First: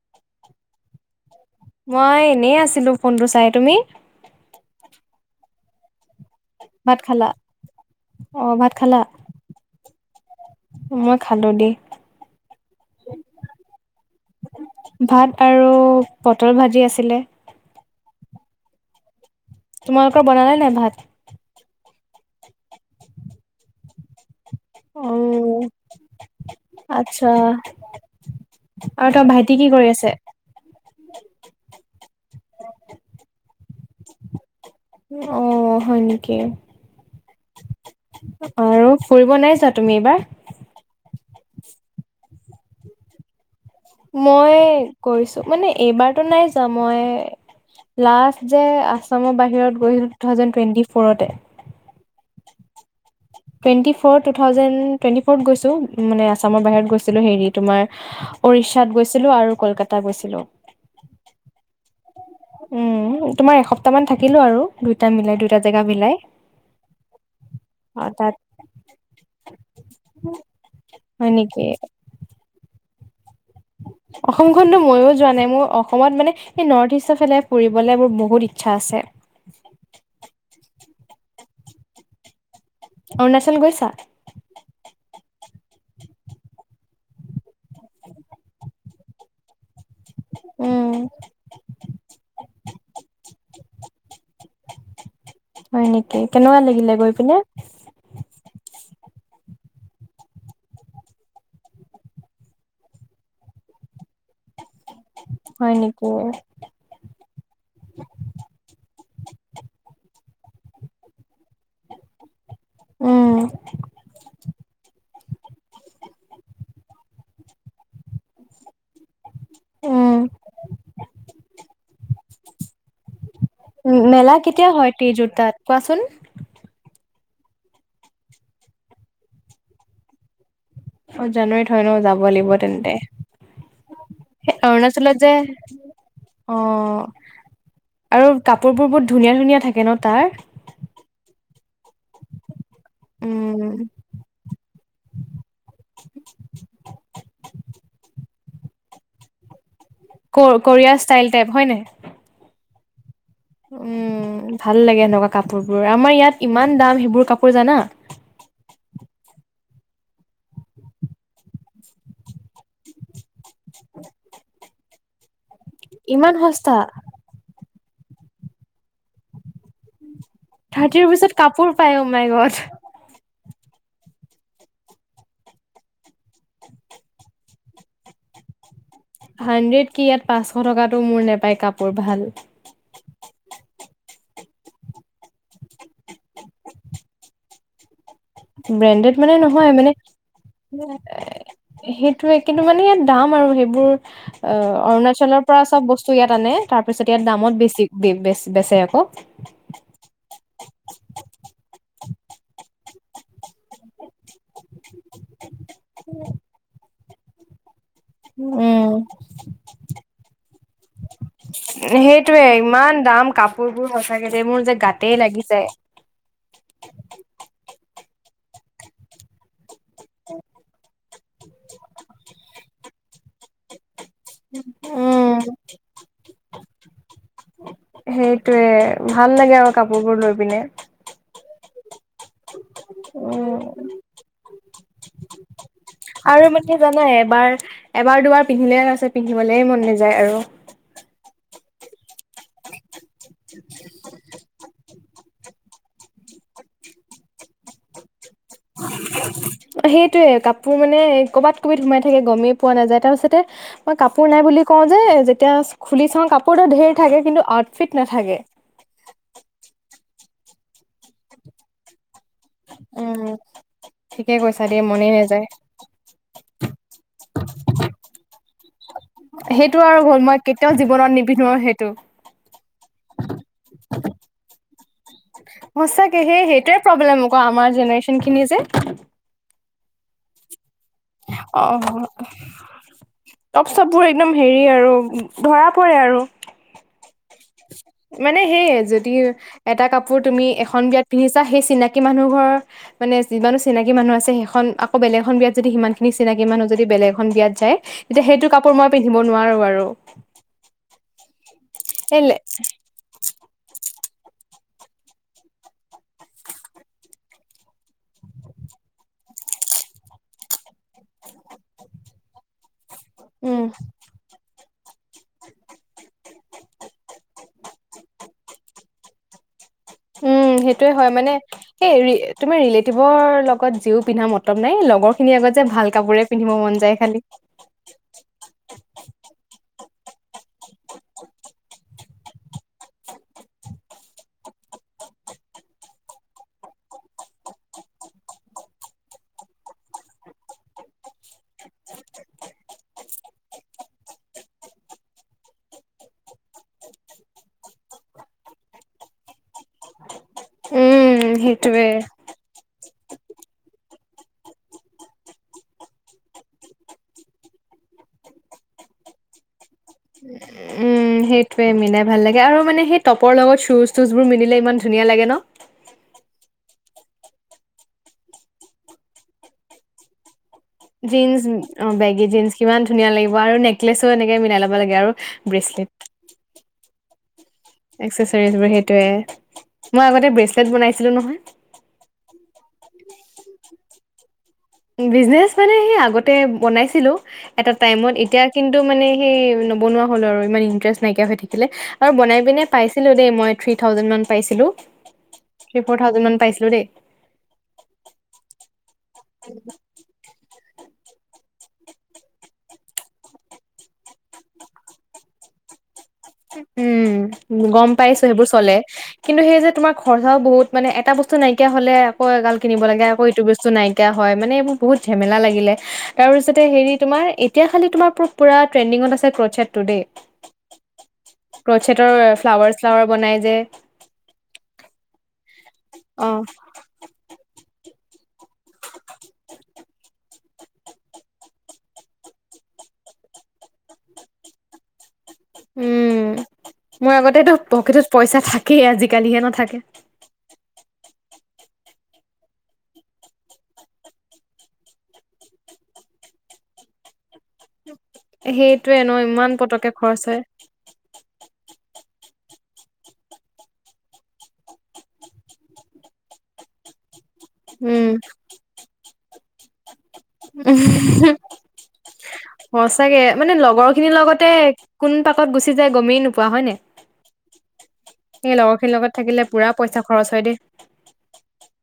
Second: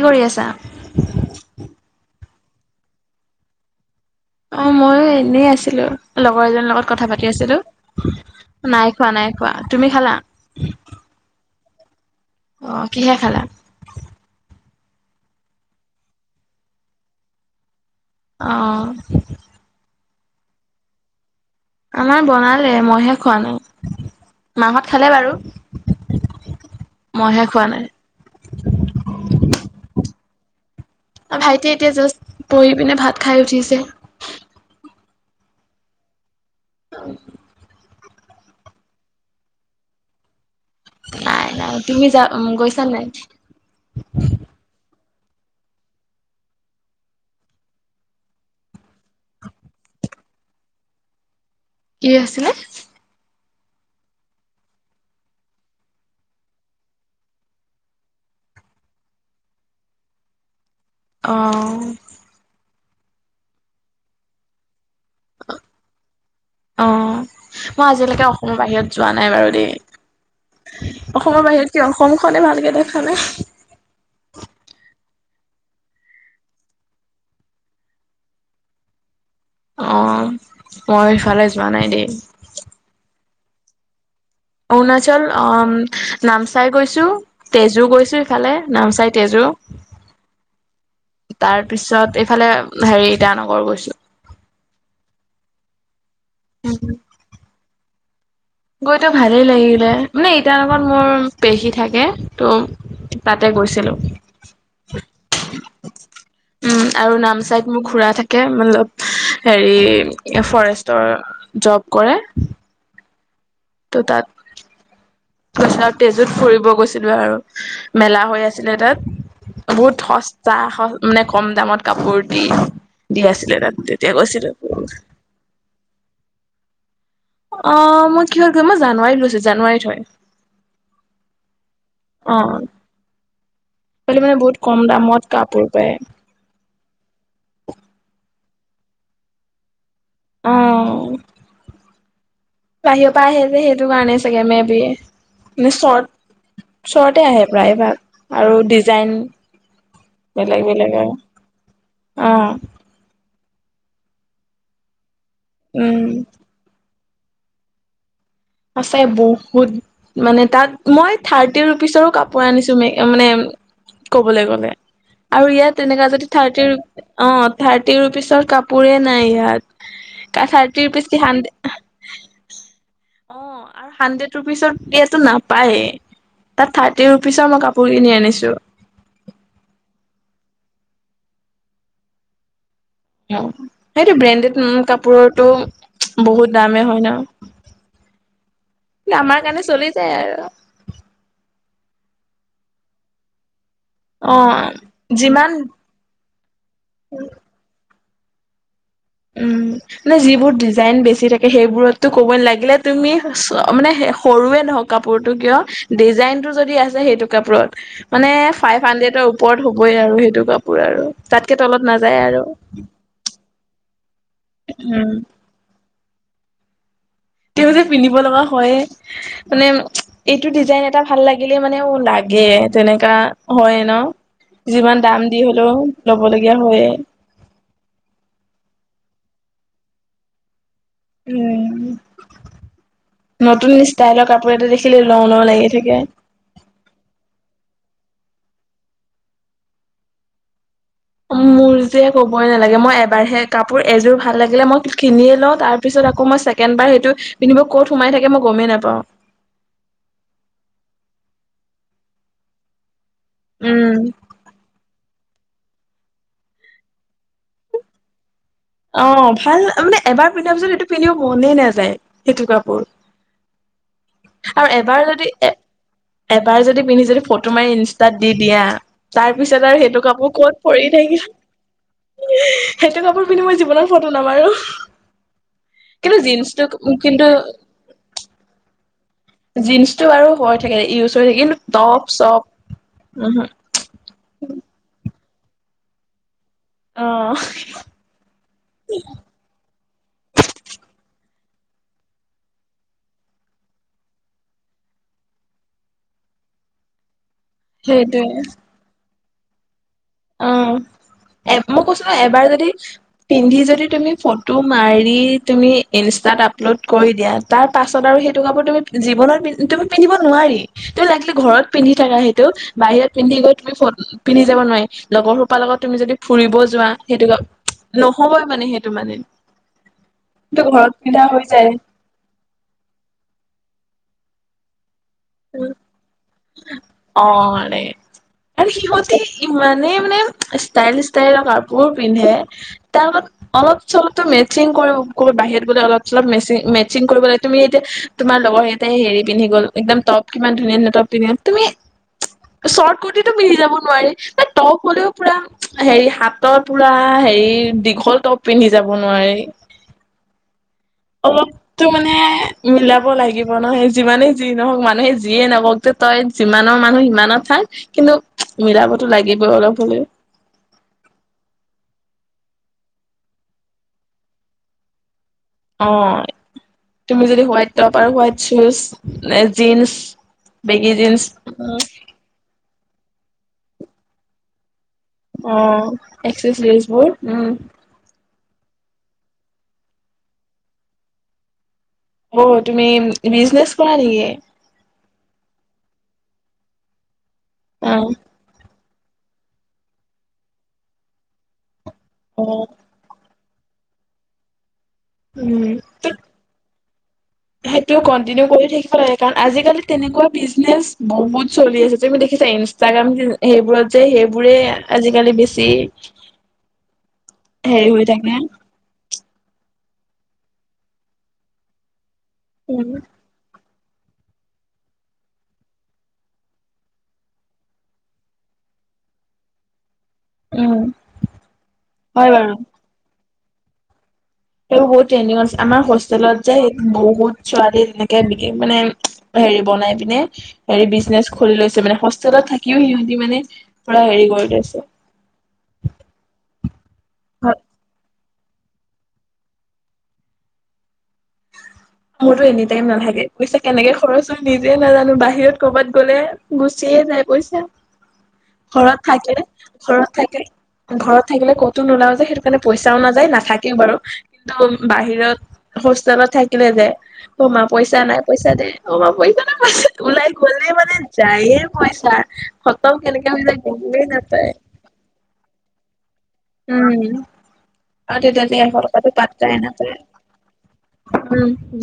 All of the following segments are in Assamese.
কি কৰি আছা? মই এনেই আছিলোঁ ফোনটো চাই, তুমি? অঁ ময়ো এনেই আছিলো। লগৰ এজনীৰ লগত ভাত কথা খালা পাতি আছিলো, অ ভাত খালা নাই খোৱা নাই খোৱা। তুমি খালা? মই খালো দেই। অ কিহে খালা? ভাত আৰু পটল ভাজি আছিলে। অঁ। তোমালোকৰ বনালে নাই ভাত? আমাৰ বনালে মইহে খোৱা নাই। মাহঁত অ খালে বাৰু, আচ্ছা মইহে খোৱা নাই। আৰু তই ভাইটি কি কৰি আছে? অ ভাইটিয়ে এতিয়া জাষ্ট পঢ়ি পিনে ভাত খায় উঠিছে। অ অ হয় নেকি? [unintelligible] আৰু ফুৰিব নাই যোৱা তুমি এইবাৰ? নাই নাই তুমি যা গৈছা নাই? মই গৈছো মানে এইবাৰতো নাই যোৱা মই লাষ্ট যে আছামৰ বাহিৰত গৈছিলো টু থাউজেণ্ড টুৱেণ্টি ফ'ৰতে। কি আছিলে? Twenty four two thousand twenty ফ'ৰত গৈছো, মানে আছামৰ বাহিৰত গৈছিলো হেৰি তোমাৰ উৰিষ্যাত গৈছিলো আৰু কলকাতা গৈছিলো। অঁ। উম তোমাৰ এসপ্তাহ মান থাকিলো আৰু, দুইটা মিলাই দুইটা জেগা মিলাই। অঁ মই অ', আজিলৈকে তাত অসমৰ বাহিৰত যোৱা নাই বাৰু দেই। হয় নেকি? সে কি অসমখনে ভালকে দেখা নাই। অসমখনটো ময়ো যোৱা নাই, মোৰ অসমত মানে সেই নৰ্থ ইষ্টৰ ফালে ফুৰিবলে মোৰ বহুত ইচ্ছা আছে। অঁ মই এইফালে যোৱা নাই দেই। অৰুণাচল গৈছা? অৰুণাচল অম নামচাই গৈছো তেজু গৈছো ইফালে নামচাই তেজু। উম, তাৰপিছত এইফালে হেৰি ইটানগৰ গৈছো। হয় নেকি? কেনেকুৱা লাগিলে গৈ পিনে? গৈতো ভালেই লাগিলে, মানে ইটানগৰত মোৰ পেহী থাকে, ত' তাতে গৈছিলো, হয় নেকি? উম্ আৰু নামচাইত মোৰ খুৰা থাকে, মতলপ হেৰি ফৰেষ্টৰ জব কৰে। উম। ত, তাত। গৈছিল আৰু তেজোত ফুৰিব গৈছিলো আৰু মেলা হৈ আছিলে তাত। বহুত উম। সস্তা মানে কম দামত কাপোৰ দি, দি আছিলে তাত। উম তেতিয়া মেলা গৈছিলো কেতিয়া হয় তিযুতাত কোৱাচোন? অ মই কিহৰ গৈছিলোঁ, মই জানুৱাৰীত গৈছিলো। জানুৱাৰীত হয়। অ' জানুৱাৰীত হয় ন যাব অ লাগিব তেন্তে। মানে সেই বহুত কম অৰুণাচলত দামত যে কাপোৰ পায়। অ'। আৰু কাপোৰ বোৰ বহুত ধুনীয়া ধুনীয়া থাকে ন তাত। অ'। বাহিৰৰ পৰা আহে যে উম, সেইটো কাৰণেই চাগে মে বি‌। চৰ্ট চৰ্ট আহে প্ৰায়। আৰু ডিজাইন বেলেগ ক-কোৰিয়া বেলেগ আৰু ষ্টাইল টাইপ হয় অ' উম্ ভাল লাগে এনেকুৱা কাপোৰ বোৰ, উম আমাৰ ইয়াত ইমান দাম সেইবোৰ কাপোৰ জানা। সঁচাই বহুত মানে তাত মই থাৰ্টি ৰোপিচৰো কাপোৰ আনিছো, ম মানে হয়। ক'বলৈ গ'লে আৰু ইয়াত তেনেকুৱা যদি ইমান থাৰ্টি সস্তা অ' থাৰ্টি ৰোপিচৰ কাপোৰে নাই ইয়াত। থাৰ্টি ৰুপিচ কি ৰোপিচত হানড্ৰেড কাপোৰ পায় অ' মাই গড। অ' আৰু হাণ্ড্ৰেড ৰোপিচৰ কূট্টাটো নাপায় এ। তাত থাৰ্টি ৰোপিচৰ মই কাপোৰ কিনি আনিছো। হাণ্ড্ৰেড কি ইয়াত পাঁচশ টকাটো মোৰ নেপায় কাপোৰ ভাল। অ' সেইটো ব্ৰেণ্ডেড কাপোৰৰটো বহুত দামেই হয় ন। ব্ৰেণ্ডেড মানে আমাৰ কাৰণে নহয় চলি মানে যায় আৰু এ সেইটোয়ে, কিন্তু মানে দাম আৰু সেইবোৰ অ' অৰুণাচলৰ যিমান পৰা চব বস্তু। চ ইয়াত আনে, তাৰ পিছত ইয়াত দামত বেছি বেচে আকৌ। উম মানে, যিবোৰ ডিজাইন বেছি থাকে সেইবোৰতটো ক'বই ন লাগিলে তুমি মানে সৰুৱে নহওঁক কাপোৰটো কিয় ডিজাইনটো যদি আছে সেইটো কাপোৰত মানে ফাইভ উম হাড্ৰেটৰ ওপৰত হ'বই আৰু সেইটো কাপোৰ আৰু তাতকে তলত নাযায় সেইটোৱে আৰু। ইমান দাম কাপোৰ বোৰ সঁচাকে যে মোৰ যে উম গাতেই থাকে। তেওঁ যে পিন্ধিব লগা হয়য়ে মানে এইটো ডিজাইন এটা ভাল লাগিলে মানে লাগে তেনেকা হয় ন। যিমান দাম উম দি হ'লেও ল'ব লগীয়া হয় এই। সেইটোয়ে ভাল লাগে আৰু কাপোৰবোৰ লৈ পিনি। উম্ উম নতুন ষ্টাইলৰ কাপোৰ এটা দেখিলেই ল‌ও ল‌ও লাগি থাকে। আৰু মানে জানাই এবাৰ, এবাৰ- দুবাৰ পিন্ধিলে তাৰ পিছত পিন্ধিবলৈ মন নাযায় আৰু। মোৰ যে কবই নালাগে মই এবাৰহে কাপোৰ এযোৰ ভাল লাগিলে মই কিনিয়ে লওঁ তাৰ পিছত আকৌ মই ছেকেণ্ড বাৰ সৈটো পিন্ধিব ক'ত সোমাই থাকে মই গমেই নাপাওঁ। অ' সেইটোয়ে, কাপোৰ মানে কৰবাত কৰবাত সোমাই থাকে গমেই পোৱা নাযায় তাৰপাছতে উম। মই কাপোৰ নাই বুলি কওঁ যে যেতিয়া খুলি চাওঁ কাপোৰতো ঢেৰ থাকে কিন্তু আউটফিট নাথাকে। অ' ভাল মানে এবাৰ পিন্ধাৰ পিছত এইটো পিন্ধিব মনেই নাযায়। সেইটো কাপোৰ, উম। ঠিকে কৈছা আৰু দেই এবাৰ মনে যদি নাযায় এ এবাৰ যদি পিন্ধি যদি ফটো মাৰি ইনষ্টাত দি দিয়া। তাৰ পিছত আৰু সেইটো হ'ল কাপোৰ মই ক'ত কেতিয়াও পৰি জীৱনত থাকিল নিপিন্ধো সেইটো। সেইটো কাপোৰ পিন্ধি মই জীৱনত ফটো নামাৰো। কিন্তু সঁচাকে সেই জিন্সটো সেইটোৱে প্ৰব্লেম আকৌ আমাৰ জেনেৰেশ্যন খিনিৰ যে। জীঞ্চটো আৰু হৈ থাকে, ইউজ হৈ থাকে কিন্তু টপ চপ ওহুঃ। চববোৰ একদম হেৰি আৰু ধৰা পৰে আৰু। অ' মানে সেইয়ে যদি এটা কাপোৰ তুমি এখন বিয়াত পিন্ধিছা, সেই চিনাকি মানুহ ঘৰৰ মানে যিমান চিনাকি মানুহ আছে, সেইখন আকৌ বেলেগ এখন বিয়াত যদি সিমান খিনি চিনাকি মানুহ যদি বেলেগ এখন বিয়াত যায়, তেতিয়া সেইটোৱে সেইটো কাপোৰ মই পিন্ধিব নোৱাৰো আৰু। অ' এ মই কৈছোঁ এই লে- এবাৰ যদি পিন্ধি যদি তুমি ফ ফটো মাৰি তুমি ইনষ্টাত আপলোড কৰি দিয়া, তাৰ পাছত আৰু সেইটো কাপোৰ তুমি জীৱনত তুমি পিন্ধিব নোৱাৰি, তুমি লাগিলে ঘৰত পিন্ধি থাকা সেইটো বাহিৰত পিন্ধি গৈ উম তুমি ফ পিন্ধি যাব নোৱাৰি। লগৰ সোপাৰ লগত তুমি যদি ফুৰিব যোৱা, সেইটো ন'হবই মানে সেইটো মানে। উম' সেইটো সেইটোয়ে ঘৰত হয় পিন্ধা মানে, হৈ যায় এই তুমি ৰিলেটিভৰ লগত যিও পিন্ধা মতলব নাই, লগৰ ৰ খিনি আগত যে ভাল কাপোৰে পিন্ধিব মন যায় খালি। অ', আৰে আৰু সিহঁতে ইমানেই মানে ষ্টাইল, ষ্টাইলৰ কাপোৰ পিন্ধে, তাৰ লগত অলপ চলপ ত মেচিং কৰিব বাহিৰত গ'লে অলপ চলপ মেচি মেচিং কৰিব লাগে। তুমি এতিয়া তোমাৰ লগৰ কেইটাই হেৰি পিন্ধি গ'ল, একদম টপ কিমান ধুনীয়া-ধুনীয়া টপ পিন্ধি গ'ল। তুমি শৰ্ট কুৰ্টিটো পিন্ধি যাব নোৱাৰি। টপ হ'লেও পুৰা হেৰি হাফ টপ পুৰা হেৰি দীঘল টপ পিন্ধি যাব নোৱাৰি, উম অলপতো সেইটোয়ে মানে মিলাব লাগিব নহয়, যিমানে যি নহওঁক মানুহে যিয়ে নকওঁক যে তই যিমানৰ মানুহ সিমানত থাক। কিন্তু মিলাবতো লাগিবই অলপ হ'লে। সেইটোৱে মিলাই ভাল লাগে, আৰু মানে সেই টপৰ লগত শ্বুজ তুজবোৰ মিলিলে ইমান ধুনীয়া লাগে ন? অ' তুমি যদি হোৱাইট টপ আৰু হোৱাইট শ্বুজ নে জিন্চ বেগী জিন্স জীঞ্চ--অ' অ', বেগী জিঞ্চ কিমান ধুনীয়া লাগিব, আৰু নেক্লেছো এনেকে মিলাই ল'ব লাগে আৰু। ব্ৰেচলেট অ' এক্সেচ ড্ৰেচ বোৰ, উম'। এক্সেচ ড্ৰেচবোৰ সেইটোয়ে, মই আগতে ব্ৰেচলেট বনাইছিলোঁ নহয়। অ' তুমি বিজনেছ কৰা নেকি? বিজনেচ মানে সেই আগতে বনাইছিলোঁ এটা অ টাইমত, এতিয়া কিন্তু মানে সেই নবনোৱা হ'লো আৰু, ইমান ইন্টাৰেষ্ট নাইকিয়া হৈ থাকিলে, আৰু বনাই অ বনাই পাইছ পাইছিলোঁ দেই, মই থ্ৰী থাউজেণ্ড মান পাইছিলোঁ। উম' ত সেইটো কন্টিনিউ কৰি থাকিব লাগে। কাৰণ আজিকালি তেনেকুৱা বিজনেচ বহুত চলি আছে। তুমি দেখিছা, ইনষ্টাগ্ৰাম সেইবোৰত যে সেইবোৰে আজিকালি বেছি উম' হেৰি গ'ম হৈ পাইছোঁ থাকে সেইবোৰ চলে। কিন্তু সেই যে তোমাৰ খৰচাওঁ বহুত মানে এটা বস্তু নাইকিয়া হ'লে আকৌ এগাল কিনিব উম লাগে, আকৌ এইটো বস্তু নাই নাইকিয়া হয়, মানে এইবোৰ বহুত ঝেমেলা লাগিলে। তাৰপিছতে হেৰি তোমাৰ এতিয়া খালি তোমাৰ পুৰা ট্ৰেণ্ডিঙত আছে ক্ৰছেটটো দেই। উম ক্ৰছেটৰ হয় বাৰু ফ্লাৱাৰ চালাৱাৰ বনাই যে সেইবোৰ বহুত ট্ৰেণ্ডিংত আছে। আমাৰ হোষ্টেলত অ'। যে বহুত ছোৱালীয়ে তেনেকে বিকে মানে হেৰি বনাই পিনে হেৰি বিজনেচ খুলি লৈছে, মানে হোষ্টেলত থাকিওঁ সিহঁতি মানে পুৰা হেৰি কৰি লৈছে। উম মোৰ আগতেতো পকেটত পইচা থাকেই আজিকালিহে নথাকে। [unintelligible] মোৰতো এনি টাইম নাথাকে, পইছা কেনেকে খৰচ হৈ নিজে নাজানো। বাহিৰত ক'ৰবাত গ'লে গুচিয়ে যায় বৈছা। সেইটোয়ে ঘৰত ন থাকে, ইমান পতককে ঘৰত খৰচ হয় থাকে। ঘৰত থাকিলে ক'তো নোলাও যায় সেইটো কাৰণে পইচাও নাযায়, নাথাকেও বাৰু। দম বাহিৰত হত থাকিলে যে' অ'মা পইচা উম নাই পইচা দে, অ'মা পইচা নাই ওলাই গলে মানে যায়ে পইচা। খতম সঁচাকে কেনেকে হৈ মানে যায় লগৰ গয়েই খিনিৰ লগতে নাপায়। কোন পাকত গুচি যায় গমেই ন উম আৰু সেই তেতিয়াত লগৰ এশ খিনিৰ লগত টকাটো থাকিলে পাত্তায় পুৰা নেপায়। পইচা খৰচ হয় দেই উম ব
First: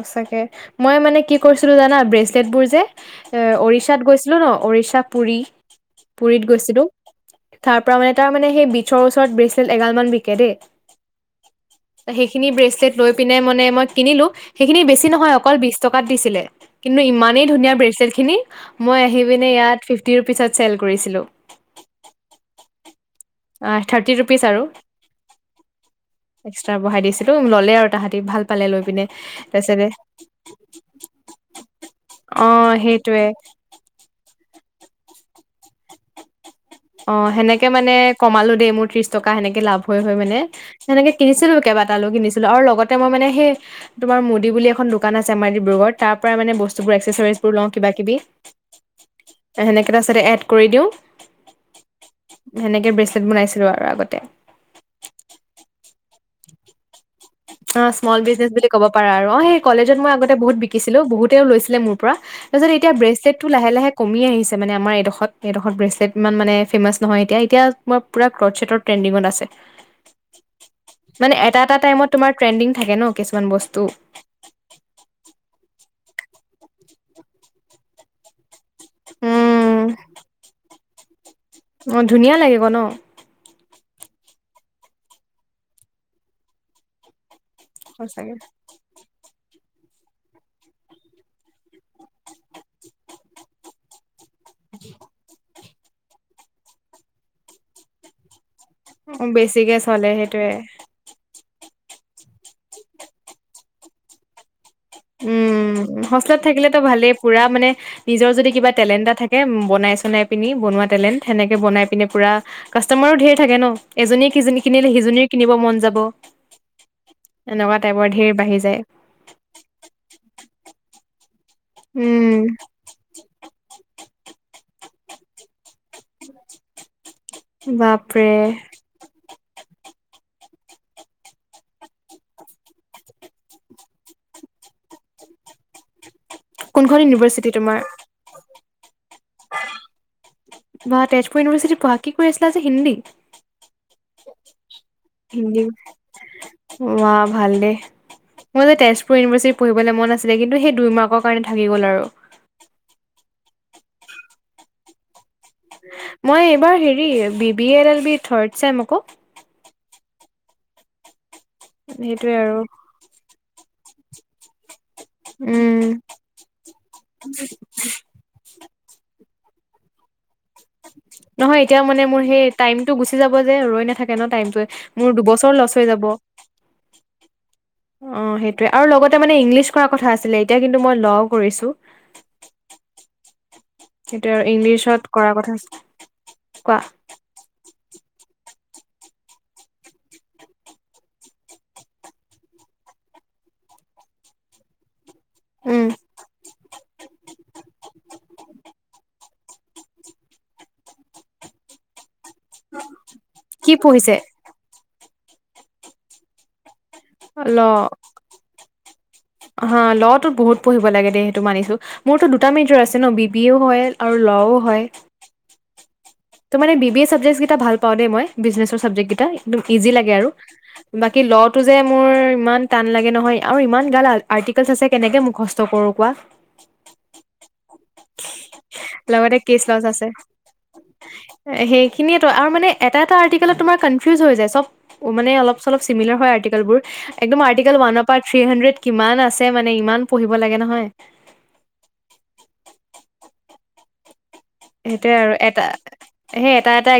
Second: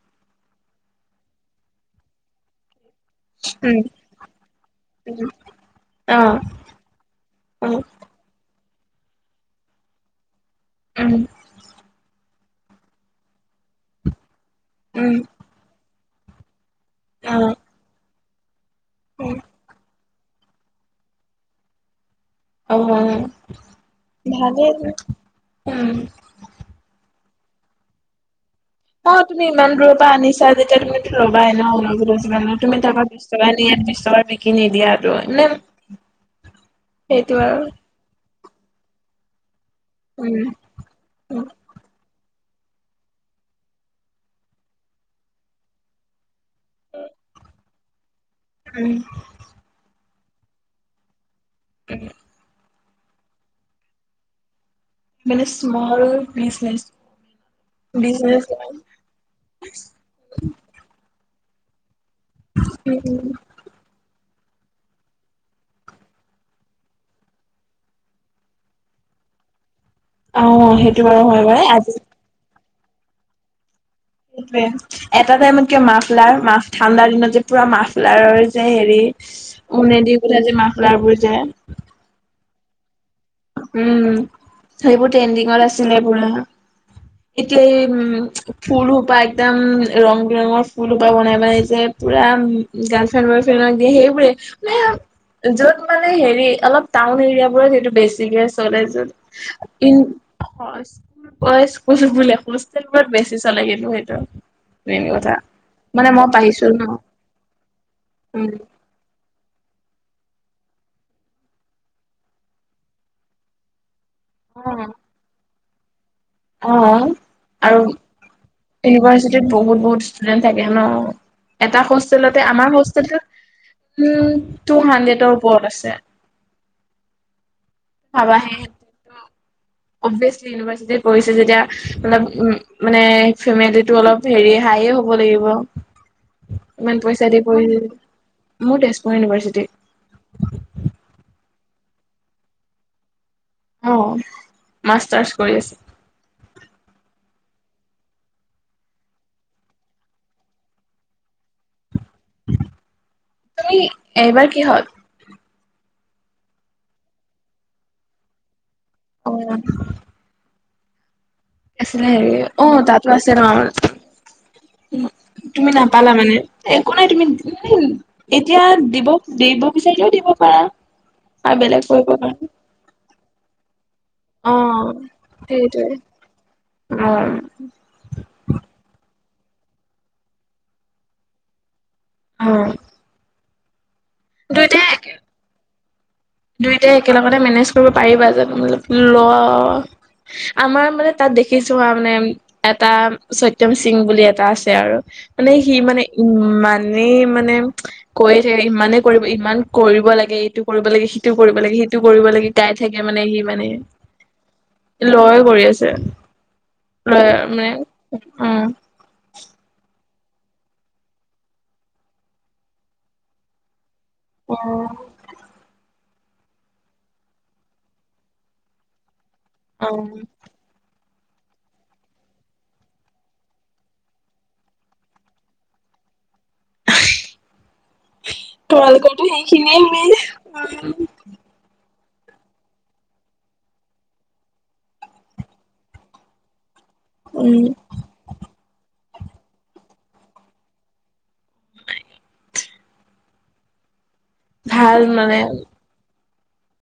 সঁচাকে। মই মানে কি কৰিছিলো জানা ব্ৰেচলেট বোৰ যে এ উৰিষ্যাত গৈছিলো ন' উৰিষ্যা উম পুৰী উম অ অ পুৰীত গৈছিলো! তাৰ পৰা মানে তাৰ মানে সেই বিচৰ ওচৰত ব্ৰেচলেট এগাল মান বিকে দেই! উম' সেইখিনি ব্ৰেচলেট লৈ পিনে মানে মই কিনিলো, সেইখিনি বেছি উম নহয় অকল বিশ টকাত দিছিলে। কিন্তু অ ইমানেই ধুনীয়া ব্ৰেডছেট খিনি মই আহি পিনে ইয়াত ফিফটি ৰুপিচত চেল কৰিছিলো। অ অ। থাৰ্টি ৰুপিচ আৰু। ভালেই উম এক্সট্ৰা বঢ়াই দিছিলো ললে আৰু তাহাঁতি ভাল পালে লৈ পিনে অ তুমি ইমান তাৰপিছতে দূৰ পৰা আনিছা যেতিয়া তুমিটো লবাই অ ন' [unintelligible] তুমি তাৰা সেইটোয়ে বিশ টকা আনি ইয়াত বিশ টকা বি কিনি দিয়া আৰু এনে অ সেনেকে মানে কমালো দেই মোৰ ত্ৰিশ টকা সেনেকে লাভ হয় হয় মানে উম সেনেকে কিনিছিলো কেইবাটালো কিনিছিলো আৰু লগতে মই মানে সেই তোমাৰ মুদী বুলি এখন দোকান আছে আমাৰ ডিব্ৰুগড় তাৰ পৰাই মানে বস্তুবোৰ এক্সেচৰিজ বোৰ লওঁ কিবা কিবি। উম। সেনেকে তাৰপাছতে এড কৰি দিওঁ, এ [unintelligible] সেনেকে ব্ৰেচলেট বনাইছিলো আৰু আগতে। মানে ইছমল বিছ নেচ। অ স্মল বিজনেচ বুলি ক'ব পাৰা আৰু অ' সেই কলেজত মই আগতে বহুত বিকিছিলো। বহুতেও লৈছিলে মোৰ পৰা তাৰপিছ এতিয়া ব্ৰেষ্টলেটটো লাহে লাহে কমি আহিছে মানে আমাৰ এইডোখৰ এইডোখৰত ব্ৰেচলেট ইমান মানে ফেমাছ নহয় এতিয়া, এতিয়া মই পুৰা ক্ৰ্বটচেটৰ ট্ৰেণ্ডিঙত আছে। অ সেইটো বাৰু মানে হয় এটা বাৰু এটা আজি টাইমত তোমাৰ ট্ৰেণ্ডিং থাকে ন কিছুমান বস্তু। সেইোৱে। এটা টাইমতকে মাফ লাৰ মা ঠাণ্ডাৰ দিনত যে পুৰা মাফলাৰৰ যে হেৰি উম উনেদি কঠা যে মাফলাৰ বোৰ যে অ ধুনীয়া লাগিব ন? উম সেইবোৰ ট্ৰেণ্ডিঙত আছিলে পুৰা। এতিয়া এই উম সঁচাকে ফুল সোপা একদম ৰং বিৰঙৰ ফুল সোপা বনাই বনাই যে পুৰা গাৰলফ্ৰেড বইফ্ৰেনক দিযে সেইবোৰে। মানে যত মানে হেৰি অলপ টাউন এৰিয়া বোৰত সেইটো বেছিকে কলেজত অ বেছিকে চলে সেইটোয়ে [inaudible] স্কুল বোলে হোষ্টেল বোৰত বেছি চলে কিন্তু সেইটো মেইন কথা। উম মানে মই হোষ্টেলত পাইছো থাকিলেতো ন ভালেই পুৰা মানে নিজৰ উম যদি কিবা টেলেণ্ট এটা থাকে বনাই চনাই পিনি বনোৱা টেলেণ্ট সেনেকৈ বনাই পিনে পূৰা কাষ্টমাৰো ঢেৰ থাকে ন এজনীয়ে অ কিনিলে সিজনীয়েও কিনিব মন যাব অ এনেকুৱা টাইপৰ ধেৰ বাঢ়ি যায় কিবা যদি বহুত বহুত ষ্টুডেণ্টচ থাকে ন এটা উম হোষ্টেলতে আমাৰ উম টু হাণ্ড্ৰেডৰ ওপৰত আছে বাপ ভাবাহে স অভিয়াচলি ইউনিভাৰ্চিটিত পঢিছে যেতিয়া অলপ উ মানে ফেমিলিটো অলপ হেৰি হাইয়ে হ'ব লাগিব ইমান কোনখন পইচা দি ইউনিভাৰ্চিটি পঢ়িছে তোমাৰ যদি। মোৰ তেজপুৰ ইউনিভাৰ্চিটি বা তেজপুৰ ইউনিভাৰ্চিটিত পঢ়া কি কৰি আছিলা যে হিন্দী অহ হিন্দীত ৱাহ ভালেই মোৰ যে তেজপুৰ ইউনিভাৰ্চিটিত পঢ়িবলৈ মন আছিলে কিন্তু সেই দুই মাৰ্কৰ কাৰণে থাকি গ'ল আৰু তুমি এইবাৰ কিহত মই এইবাৰ হেৰি B B L L B third same আকৌ অহ আছিলে হেৰি সেইটোয়ে আৰু অ তাতো আছে ন তুমি উম নাপালা মানে একো নাই তুমি এতিয়া দিব দিব বিচাৰিলেও দিব পাৰা নহয় আৰু এতিয়া বেলেগ মানে পঢ়িব মোৰ পাৰা। সেই টাইমটো গুচি যাব যে ৰৈ নাথাকে অ টাইমটোৱে মোৰ দুবছৰ লছ হৈ সেইটোৱে যাব অ অহ সেইটোৱে আৰু লগতে মানে ইংলিছ কৰা কথা আছিলে এতিয়া কিন্তু মই ল কৰিছো অঁ সেইটোয়ে আৰু ইংলিছত কৰাৰ কথা আছিলে। দুয়োটাই একেলগতে মেনেজ কৰিব পাৰিবা জানো ল আমাৰ মানে তাত দেখিছো মানে এটা সত্যম সিং বুলি এটা আছে আৰু মানে সি উম মানে ইমান ইমানেই মানে কৈ থাকে ইমানে কৰিব ইমান কৰিব লাগে এইটো কৰিব লাগে সিটো কৰিব লাগে সিটো কৰিব লাগে গাই থাকে মানে সি মানে কি পঢ়িছে ল য়েই কৰি আছে লয় ল মানে উম হা ল' তোত বহুত পঢ়িব লাগে দেই সেইটো মানিছো মোৰতো দুটাত মেজৰ আছে ন বি বি ও হয় আৰু অ লও হয় ত মানে বি বি এ চাবজেক্টচ কেইটা ভাল পাও দেই মই বিজনেচৰ ছাবজেক্ট কেইটা একদম ইজি লাগে আৰু বাকী ল' টো যে মোৰ ইমান টান লাগে নহয় আৰু ইমান গাল আৰ্টিকালছ আছে কেনেকে মুখষ্ট কৰো কোৱা তোমালোকৰতো লগতে কেচ সেইখিনিয়ে লছ আছে মেইন সেইখিনিয়েতো আৰু মানে এটা এটা আৰ্টিকেলত তোমাৰ কানফিউজ হৈ যায় চব অহ মানে অলপ চলপ চিমিলাৰ হয় আৰ্টিকেল বোৰ একদম উম আৰ্টিকেল ওৱানৰ পৰা থ্ৰী হান্ডেড কিমান আছে মানে ইমান পঢ়িব লাগে নহয় ভাল সেইটোয়ে আৰু মানে এটা সেই এটা এটা